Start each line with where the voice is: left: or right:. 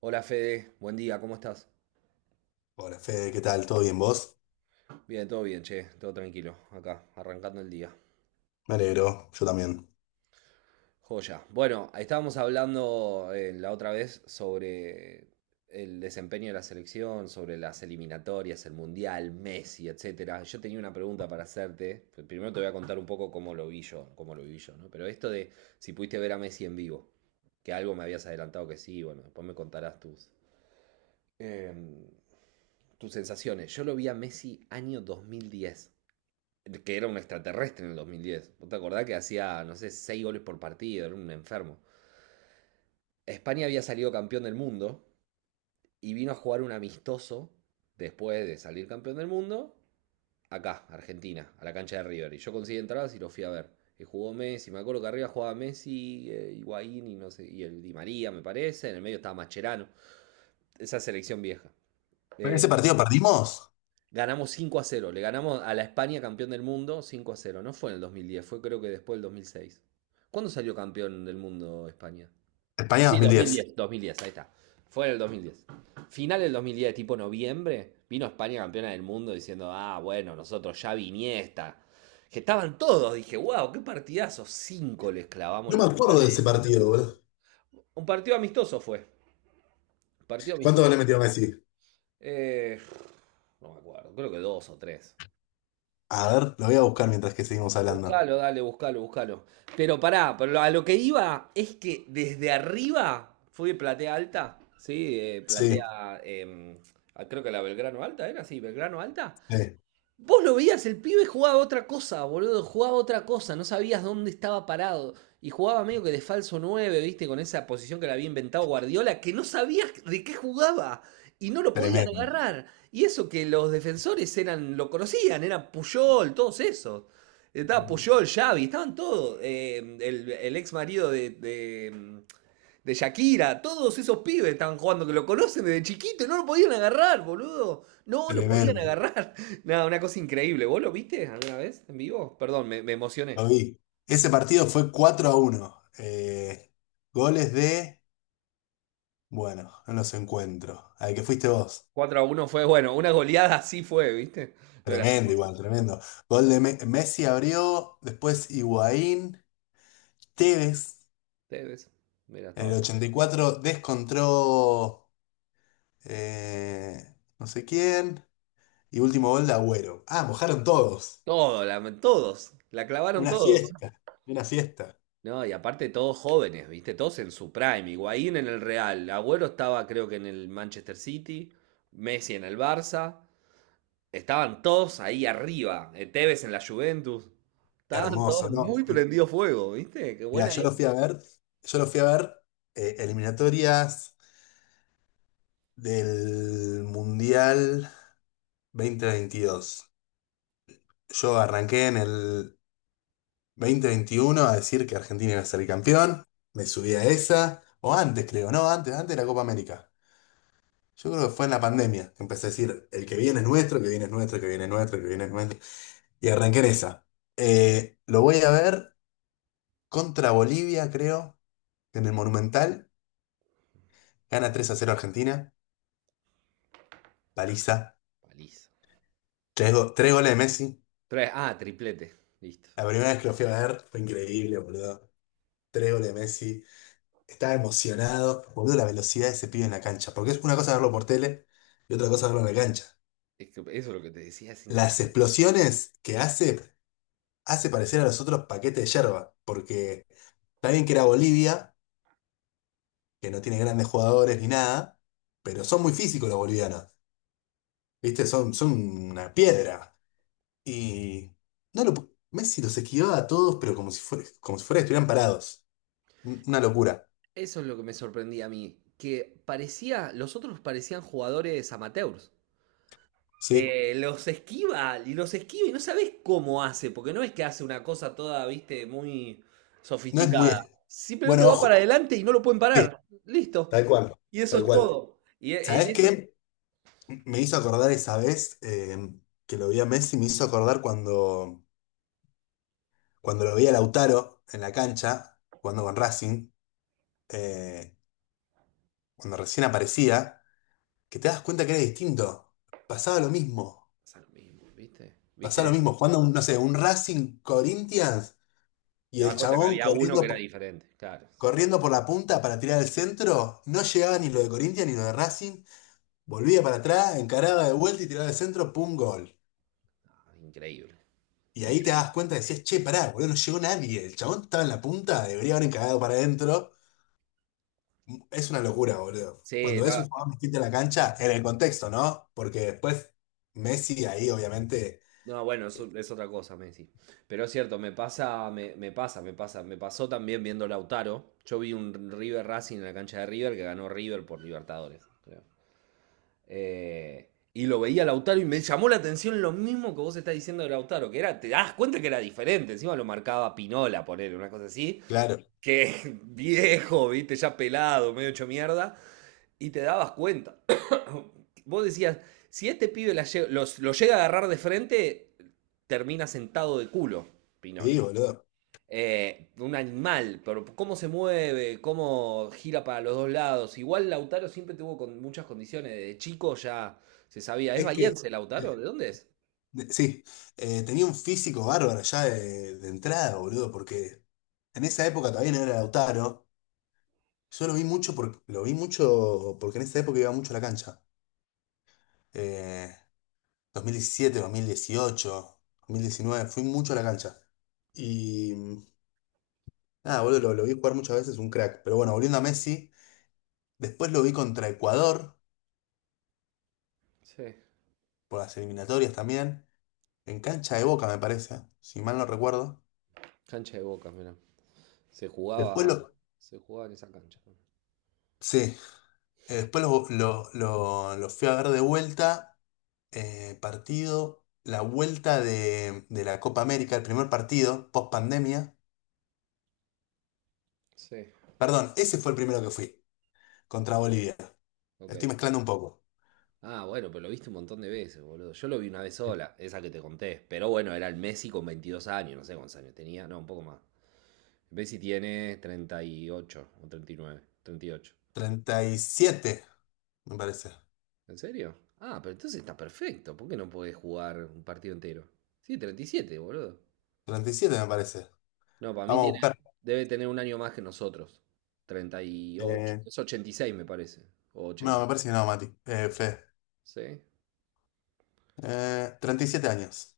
right: Hola Fede, buen día, ¿cómo estás?
left: Hola Fede, ¿qué tal? ¿Todo bien vos?
right: Bien, todo bien, che, todo tranquilo, acá, arrancando el día.
left: Me alegro, yo también.
right: Joya. Bueno, ahí estábamos hablando la otra vez sobre el desempeño de la selección, sobre las eliminatorias, el Mundial, Messi, etcétera. Yo tenía una pregunta para hacerte. Pues, primero te voy a contar un poco cómo lo vi yo, cómo lo vi yo, ¿no? Pero esto de si pudiste ver a Messi en vivo, que algo me habías adelantado que sí, bueno, después me contarás em, tus sensaciones. Yo lo vi a Messi año 2010, que era un extraterrestre en el 2010. ¿Vos te acordás que hacía, no sé, 6 goles por partido? Era un enfermo. España había salido campeón del mundo y vino a jugar un amistoso después de salir campeón del mundo acá, Argentina, a la cancha de River. Y yo conseguí entradas y lo fui a ver. Y jugó Messi, me acuerdo que arriba jugaba Messi, Higuaín y no sé, y el Di María, me parece. En el medio estaba Mascherano. Esa selección vieja. Eh,
left: ¿Ese partido perdimos?
right: Ganamos 5-0. Le ganamos a la España campeón del mundo 5-0. No fue en el 2010, fue creo que después del 2006. ¿Cuándo salió campeón del mundo España?
left: España
right: Sí,
left: 2010.
right: 2010, 2010, ahí está. Fue en el 2010. Final del 2010, tipo noviembre, vino España campeona del mundo diciendo, ah, bueno, nosotros ya viniesta. Que estaban todos, dije, wow, qué partidazo. Cinco les clavamos
left: No me
right: los
left: acuerdo
right: campeones
left: de
right: del
left: ese partido,
right: mundo.
left: boludo.
right: Un partido amistoso fue. Partido
left: ¿Cuánto
right: amistoso.
left: le metió Messi?
right: Eh, no me acuerdo, creo que dos o tres.
left: A ver, lo voy a buscar mientras que seguimos hablando.
right: Buscalo, dale, buscalo, buscalo. Pero pará, pero a lo que iba es que desde arriba fue platea alta, ¿sí?
left: Sí,
right: Ah, creo que la Belgrano Alta era, sí, Belgrano Alta.
left: sí,
right: Vos lo veías, el pibe jugaba otra cosa, boludo, jugaba otra cosa, no sabías dónde estaba parado. Y jugaba medio que de falso 9 viste, con esa posición que le había inventado Guardiola, que no sabías de qué jugaba y no lo podían
left: tremendo,
right: agarrar. Y eso que los defensores eran, lo conocían, eran Puyol, todos esos. Estaba Puyol, Xavi, estaban todos. El ex marido de Shakira, todos esos pibes estaban jugando que lo conocen desde chiquito y no lo podían agarrar, boludo. No lo podían
left: tremendo.
right: agarrar. Nada, una cosa increíble. ¿Vos lo viste alguna vez en vivo? Perdón, me emocioné.
left: Lo vi. Ese partido fue 4-1. Goles de, bueno, no los encuentro. Al que fuiste vos.
right: 4 a uno fue, bueno, una goleada así fue, ¿viste? No era así
left: Tremendo
right: cosa.
left: igual, tremendo. Gol de Messi abrió, después Higuaín, Tevez.
right: Ustedes, mira,
left: En
right: estaba
left: el
right: todo.
left: 84 descontró eh, no sé quién. Y último gol de Agüero. Ah, mojaron todos.
right: Todo, todos, la clavaron
left: Una
right: todos.
left: fiesta. Una fiesta.
right: No, y aparte todos jóvenes, ¿viste? Todos en su prime. Higuaín en el Real, Agüero estaba creo que en el Manchester City, Messi en el Barça. Estaban todos ahí arriba, Tevez en la Juventus. Estaban
left: Hermoso,
right: todos
left: ¿no?
right: muy prendido fuego, ¿viste? Qué
left: Mira,
right: buena
left: yo lo fui
right: época.
left: a ver. Yo lo fui a ver eliminatorias del Mundial 2022. Yo arranqué en el 2021 a decir que Argentina iba a ser el campeón. Me subí a esa. O antes, creo, ¿no? Antes, antes de la Copa América. Yo creo que fue en la pandemia que empecé a decir, el que viene es nuestro, el que viene es nuestro, el que viene es nuestro, el que viene es nuestro. Y arranqué en esa. Lo voy a ver contra Bolivia, creo, en el Monumental. Gana 3-0 Argentina, paliza.
right: Paliza.
left: Tres goles de Messi.
right: Ah, triplete. Listo.
left: La primera vez que lo fui a ver fue increíble, boludo. Tres goles de Messi. Estaba emocionado. Boludo, la velocidad de ese pibe en la cancha. Porque es una cosa verlo por tele y otra cosa verlo en la cancha.
right: Es que eso es lo que te decía, es
left: Las
right: increíble.
left: explosiones que hace parecer a los otros paquetes de yerba. Porque. Está bien que era Bolivia, que no tiene grandes jugadores ni nada, pero son muy físicos los bolivianos. ¿Viste? Son, son una piedra. Y no lo, pu- Messi los esquivaba a todos, pero como si fuera que estuvieran parados. Una locura.
right: Eso es lo que me sorprendía a mí. Que parecía, los otros parecían jugadores amateurs.
left: Sí.
right: Los esquiva, y los esquiva y no sabes cómo hace, porque no es que hace una cosa toda, viste, muy
left: No es muy.
right: sofisticada. Simplemente
left: Bueno,
right: va para
left: ojo.
right: adelante y no lo pueden
left: Sí,
right: parar. Listo.
left: tal cual.
right: Y eso
left: Tal
right: es
left: cual.
right: todo. Y en
left: ¿Sabés
right: esa
left: qué? Me hizo acordar esa vez que lo vi a Messi, me hizo acordar cuando lo vi a Lautaro en la cancha, jugando con Racing, eh, cuando recién aparecía. Que te das cuenta que era distinto. Pasaba lo mismo.
right: pasa lo mismo, ¿viste?
left: Pasaba lo
right: ¿Viste?
left: mismo. Jugando, un, no sé, un Racing Corinthians
right: Te
left: y
right: das
left: el
right: cuenta que
left: chabón
right: había uno que
left: corriendo,
right: era diferente. Claro, sí.
left: corriendo por la punta para tirar al centro. No llegaba ni lo de Corinthians ni lo de Racing. Volvía para atrás, encaraba de vuelta y tiraba al centro, pum, gol.
right: Ah, increíble,
left: Y ahí te das
right: increíble.
left: cuenta, decías, che, pará, boludo, no llegó nadie. El chabón estaba en la punta, debería haber encarado para adentro. Es una locura, boludo.
right: Sí,
left: Cuando ves
right: no,
left: un jugador distinto en la cancha, en el contexto, ¿no? Porque después Messi ahí, obviamente,
right: no, bueno, eso es otra cosa, Messi. Pero es cierto, me pasa, me pasa, me pasa. Me pasó también viendo Lautaro. Yo vi un River Racing en la cancha de River que ganó River por Libertadores, creo. Eh, y lo veía Lautaro y me llamó la atención lo mismo que vos estás diciendo de Lautaro, que era, te das cuenta que era diferente. Encima lo marcaba Pinola, poner una cosa así,
left: claro.
right: que viejo, viste, ya pelado, medio hecho mierda, y te dabas cuenta. Vos decías, si este pibe lo llega a agarrar de frente, termina sentado de culo, Pinola.
left: Sí, boludo.
right: Un animal, pero cómo se mueve, cómo gira para los dos lados. Igual Lautaro siempre tuvo con muchas condiciones, de chico ya se sabía. ¿Es
left: Es que,
right: bahiense Lautaro? ¿De dónde es?
left: sí, tenía un físico bárbaro ya de entrada, boludo, porque en esa época todavía no era Lautaro. Yo lo vi mucho, lo vi mucho porque en esa época iba mucho a la cancha. Eh, 2017, 2018, 2019, fui mucho a la cancha. Y nada, boludo, lo vi jugar muchas veces, un crack. Pero bueno, volviendo a Messi, después lo vi contra Ecuador,
right: Sí,
left: por las eliminatorias también, en cancha de Boca, me parece, si mal no recuerdo.
right: cancha de Boca, mira. Se
left: Después
right: jugaba,
left: lo.
right: se jugaba en esa cancha.
left: Sí, después lo fui a ver de vuelta, partido, la vuelta de la Copa América, el primer partido, post pandemia.
right: Sí,
left: Perdón, ese fue el primero que fui, contra Bolivia.
right: ok.
left: Estoy mezclando un poco.
right: Ah, bueno, pero lo viste un montón de veces, boludo. Yo lo vi una vez sola, esa que te conté. Pero bueno, era el Messi con 22 años, no sé cuántos años tenía, no, un poco más. Messi tiene 38 o treinta y nueve, 38.
left: Treinta y siete me parece.
right: ¿En serio? Ah, pero entonces está perfecto. ¿Por qué no podés jugar un partido entero? Sí, 37, boludo.
left: Treinta y siete me parece.
right: No, para mí
left: Vamos a buscar.
right: debe tener un año más que nosotros. 38,
left: Eh,
right: es 86 me parece. O
left: no, me parece que no, Mati. Fede.
right: 86. ¿Sí?
left: Treinta y siete años.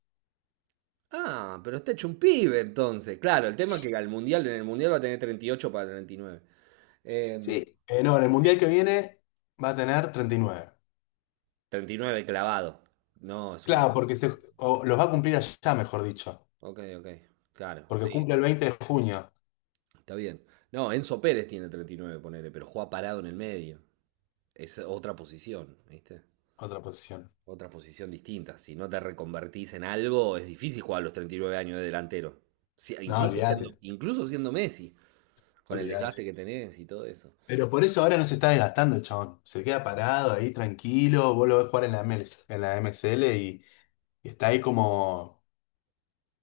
right: Ah, pero está hecho un pibe entonces. Claro, el tema es que en el mundial va a tener 38 para 39. Em,
left: Sí, no, en el mundial que viene va a tener 39.
right: 39 clavado. No, es un
left: Claro,
right: montón.
left: porque o los va a cumplir allá, mejor dicho.
right: Ok, ok. Claro,
left: Porque
right: sí,
left: cumple el 20 de junio.
right: está bien. No, Enzo Pérez tiene 39 ponele, pero juega parado en el medio. Es otra posición, ¿viste?
left: Otra posición.
right: Otra posición distinta. Si no te reconvertís en algo, es difícil jugar a los 39 años de delantero. Si-
left: No,
right: incluso siendo,
left: olvídate,
right: incluso siendo Messi, con el
left: olvídate.
right: desgaste que tenés y todo eso.
left: Pero por eso ahora no se está desgastando el chabón. Se queda parado ahí tranquilo. Vos lo ves jugar en la ML, en la MSL, y está ahí como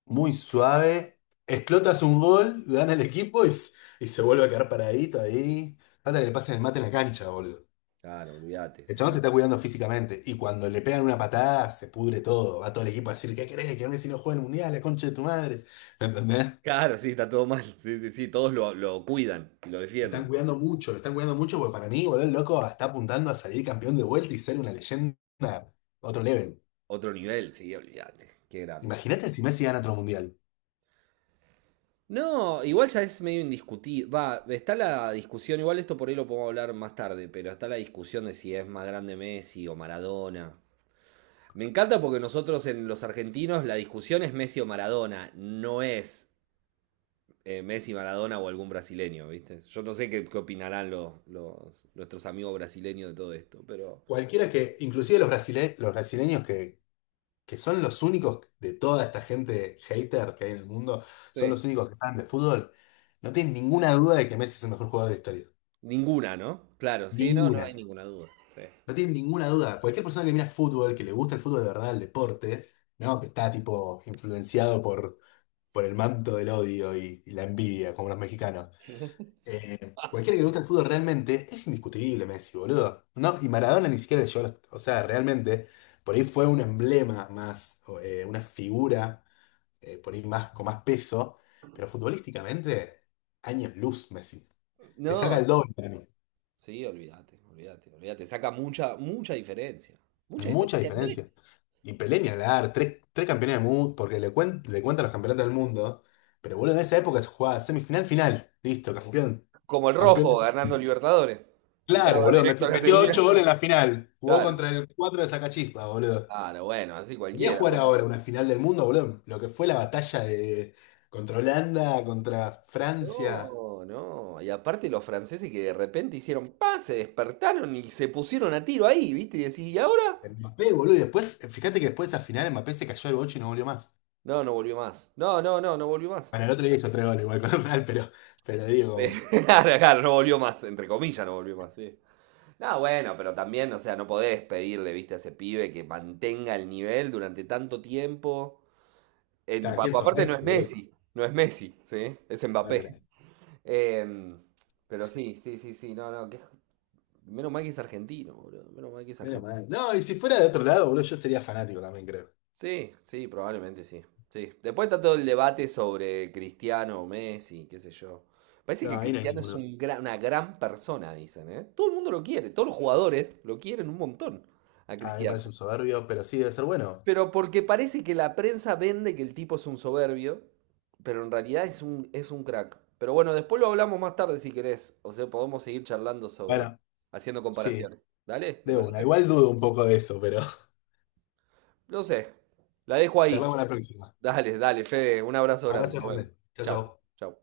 left: muy suave. Explotas un gol, gana el equipo y se vuelve a quedar paradito ahí. Falta
right: Claro,
left: que le pasen el mate en la cancha, boludo.
right: claro, olvídate.
left: El chabón se está cuidando físicamente. Y cuando le pegan una patada, se pudre todo. Va todo el equipo a decir, ¿qué querés? ¿Querés si no juega el mundial? La concha de tu madre. ¿Me entendés?
right: Claro, sí, está todo mal. Sí, sí, sí, todos lo cuidan y lo
left: Lo están
right: defienden.
left: cuidando mucho, lo están cuidando mucho porque para mí, boludo, el loco está apuntando a salir campeón de vuelta y ser una leyenda a otro level.
right: Otro nivel, sí, olvídate. Qué grande.
left: Imagínate si Messi gana otro mundial.
right: No, igual ya es medio indiscutible. Va, está la discusión, igual esto por ahí lo podemos hablar más tarde, pero está la discusión de si es más grande Messi o Maradona. Me encanta porque nosotros en los argentinos la discusión es Messi o Maradona, no es Messi, Maradona o algún brasileño, ¿viste? Yo no sé qué opinarán nuestros amigos brasileños de todo esto, pero...
left: Cualquiera inclusive los brasileños que son los únicos de toda esta gente hater que hay en el mundo, son
right: Sí.
left: los únicos que saben de fútbol, no tienen ninguna duda de que Messi es el mejor jugador de la historia.
right: Ninguna, ¿no? Claro, sí, no, no
left: Ninguna.
right: hay ninguna duda. Sí.
left: No tienen ninguna duda. Cualquier persona que mira fútbol, que le gusta el fútbol de verdad, el deporte, no, que está tipo influenciado por el manto del odio y la envidia, como los mexicanos. Cualquiera que le guste el fútbol realmente es indiscutible, Messi, boludo. No, y Maradona ni siquiera yo, o sea, realmente, por ahí fue un emblema más, o una figura, por ahí más, con más peso, pero futbolísticamente, años luz, Messi. Le saca
right: No,
left: el doble para mí.
right: sí, olvídate, olvídate, olvídate. Saca mucha, mucha diferencia. Mucha
left: Mucha
right: diferencia en Messi.
left: diferencia. Y Pelé ni hablar, tres campeones del mundo, porque le cuentan los campeonatos del mundo, pero boludo, en esa época se jugaba semifinal, final, listo, campeón,
right: Como el rojo
left: campeón.
right: ganando Libertadores.
left: Claro,
right: Entraba
left: boludo.
right: directo a la
left: Metió
right: semifinal.
left: 8 goles en la final. Jugó
right: Claro,
left: contra el 4 de Sacachispa, boludo.
right: claro, bueno, así
left: Venía a
right: cualquiera,
left: jugar
right: boludo.
left: ahora una final del mundo, boludo. Lo que fue la batalla de contra Holanda, contra Francia.
right: No, no. Y aparte los franceses que de repente hicieron paz, se despertaron y se pusieron a tiro ahí, ¿viste? Y decís, ¿y ahora?
left: Mbappé, boludo. Y después, fíjate que después de esa final Mbappé se cayó el bocho y no volvió más.
right: No, no volvió más. No, no, no, no volvió más.
left: Bueno, el otro día hizo 3 goles igual con el Real, pero digo,
right: Sí,
left: como,
right: claro, claro, no volvió más, entre comillas, no volvió más, sí. No, bueno, pero también, o sea, no podés pedirle, viste, a ese pibe que mantenga el nivel durante tanto tiempo.
left: cada quien son
right: Aparte no
left: Messi,
right: es
left: boludo.
right: Messi, no es Messi, ¿sí? Es Mbappé.
left: Mándala.
right: Em, pero sí, sí, sí, sí, no, no, que, menos mal que es argentino, boludo, menos mal que es
left: Menos
right: argentino.
left: mal. No, y si fuera de otro lado, boludo, yo sería fanático también, creo.
right: Sí, sí, probablemente sí, sí. Después está todo el debate sobre Cristiano o Messi, qué sé yo. Parece
left: No,
right: que
left: ahí no hay
right: Cristiano es
left: ninguno.
right: una gran persona, dicen, ¿eh? Todo el mundo lo quiere, todos los jugadores lo quieren un montón a
left: A mí me
right: Cristiano.
left: parece un soberbio, pero sí debe ser bueno.
right: Pero porque parece que la prensa vende que el tipo es un soberbio, pero en realidad es un crack. Pero bueno, después lo hablamos más tarde si querés. O sea, podemos seguir charlando sobre,
left: Bueno,
right: haciendo
left: sí.
right: comparaciones. Dale, ¿te
left: De una,
right: parece?
left: igual dudo un poco de eso, pero
right: No sé. La dejo ahí.
left: charlamos la próxima.
right: Dale, dale, Fede. Un abrazo grande.
left: Abrazo
right: Nos vemos.
left: grande. Chao,
right: Chau,
left: chao.
right: chau.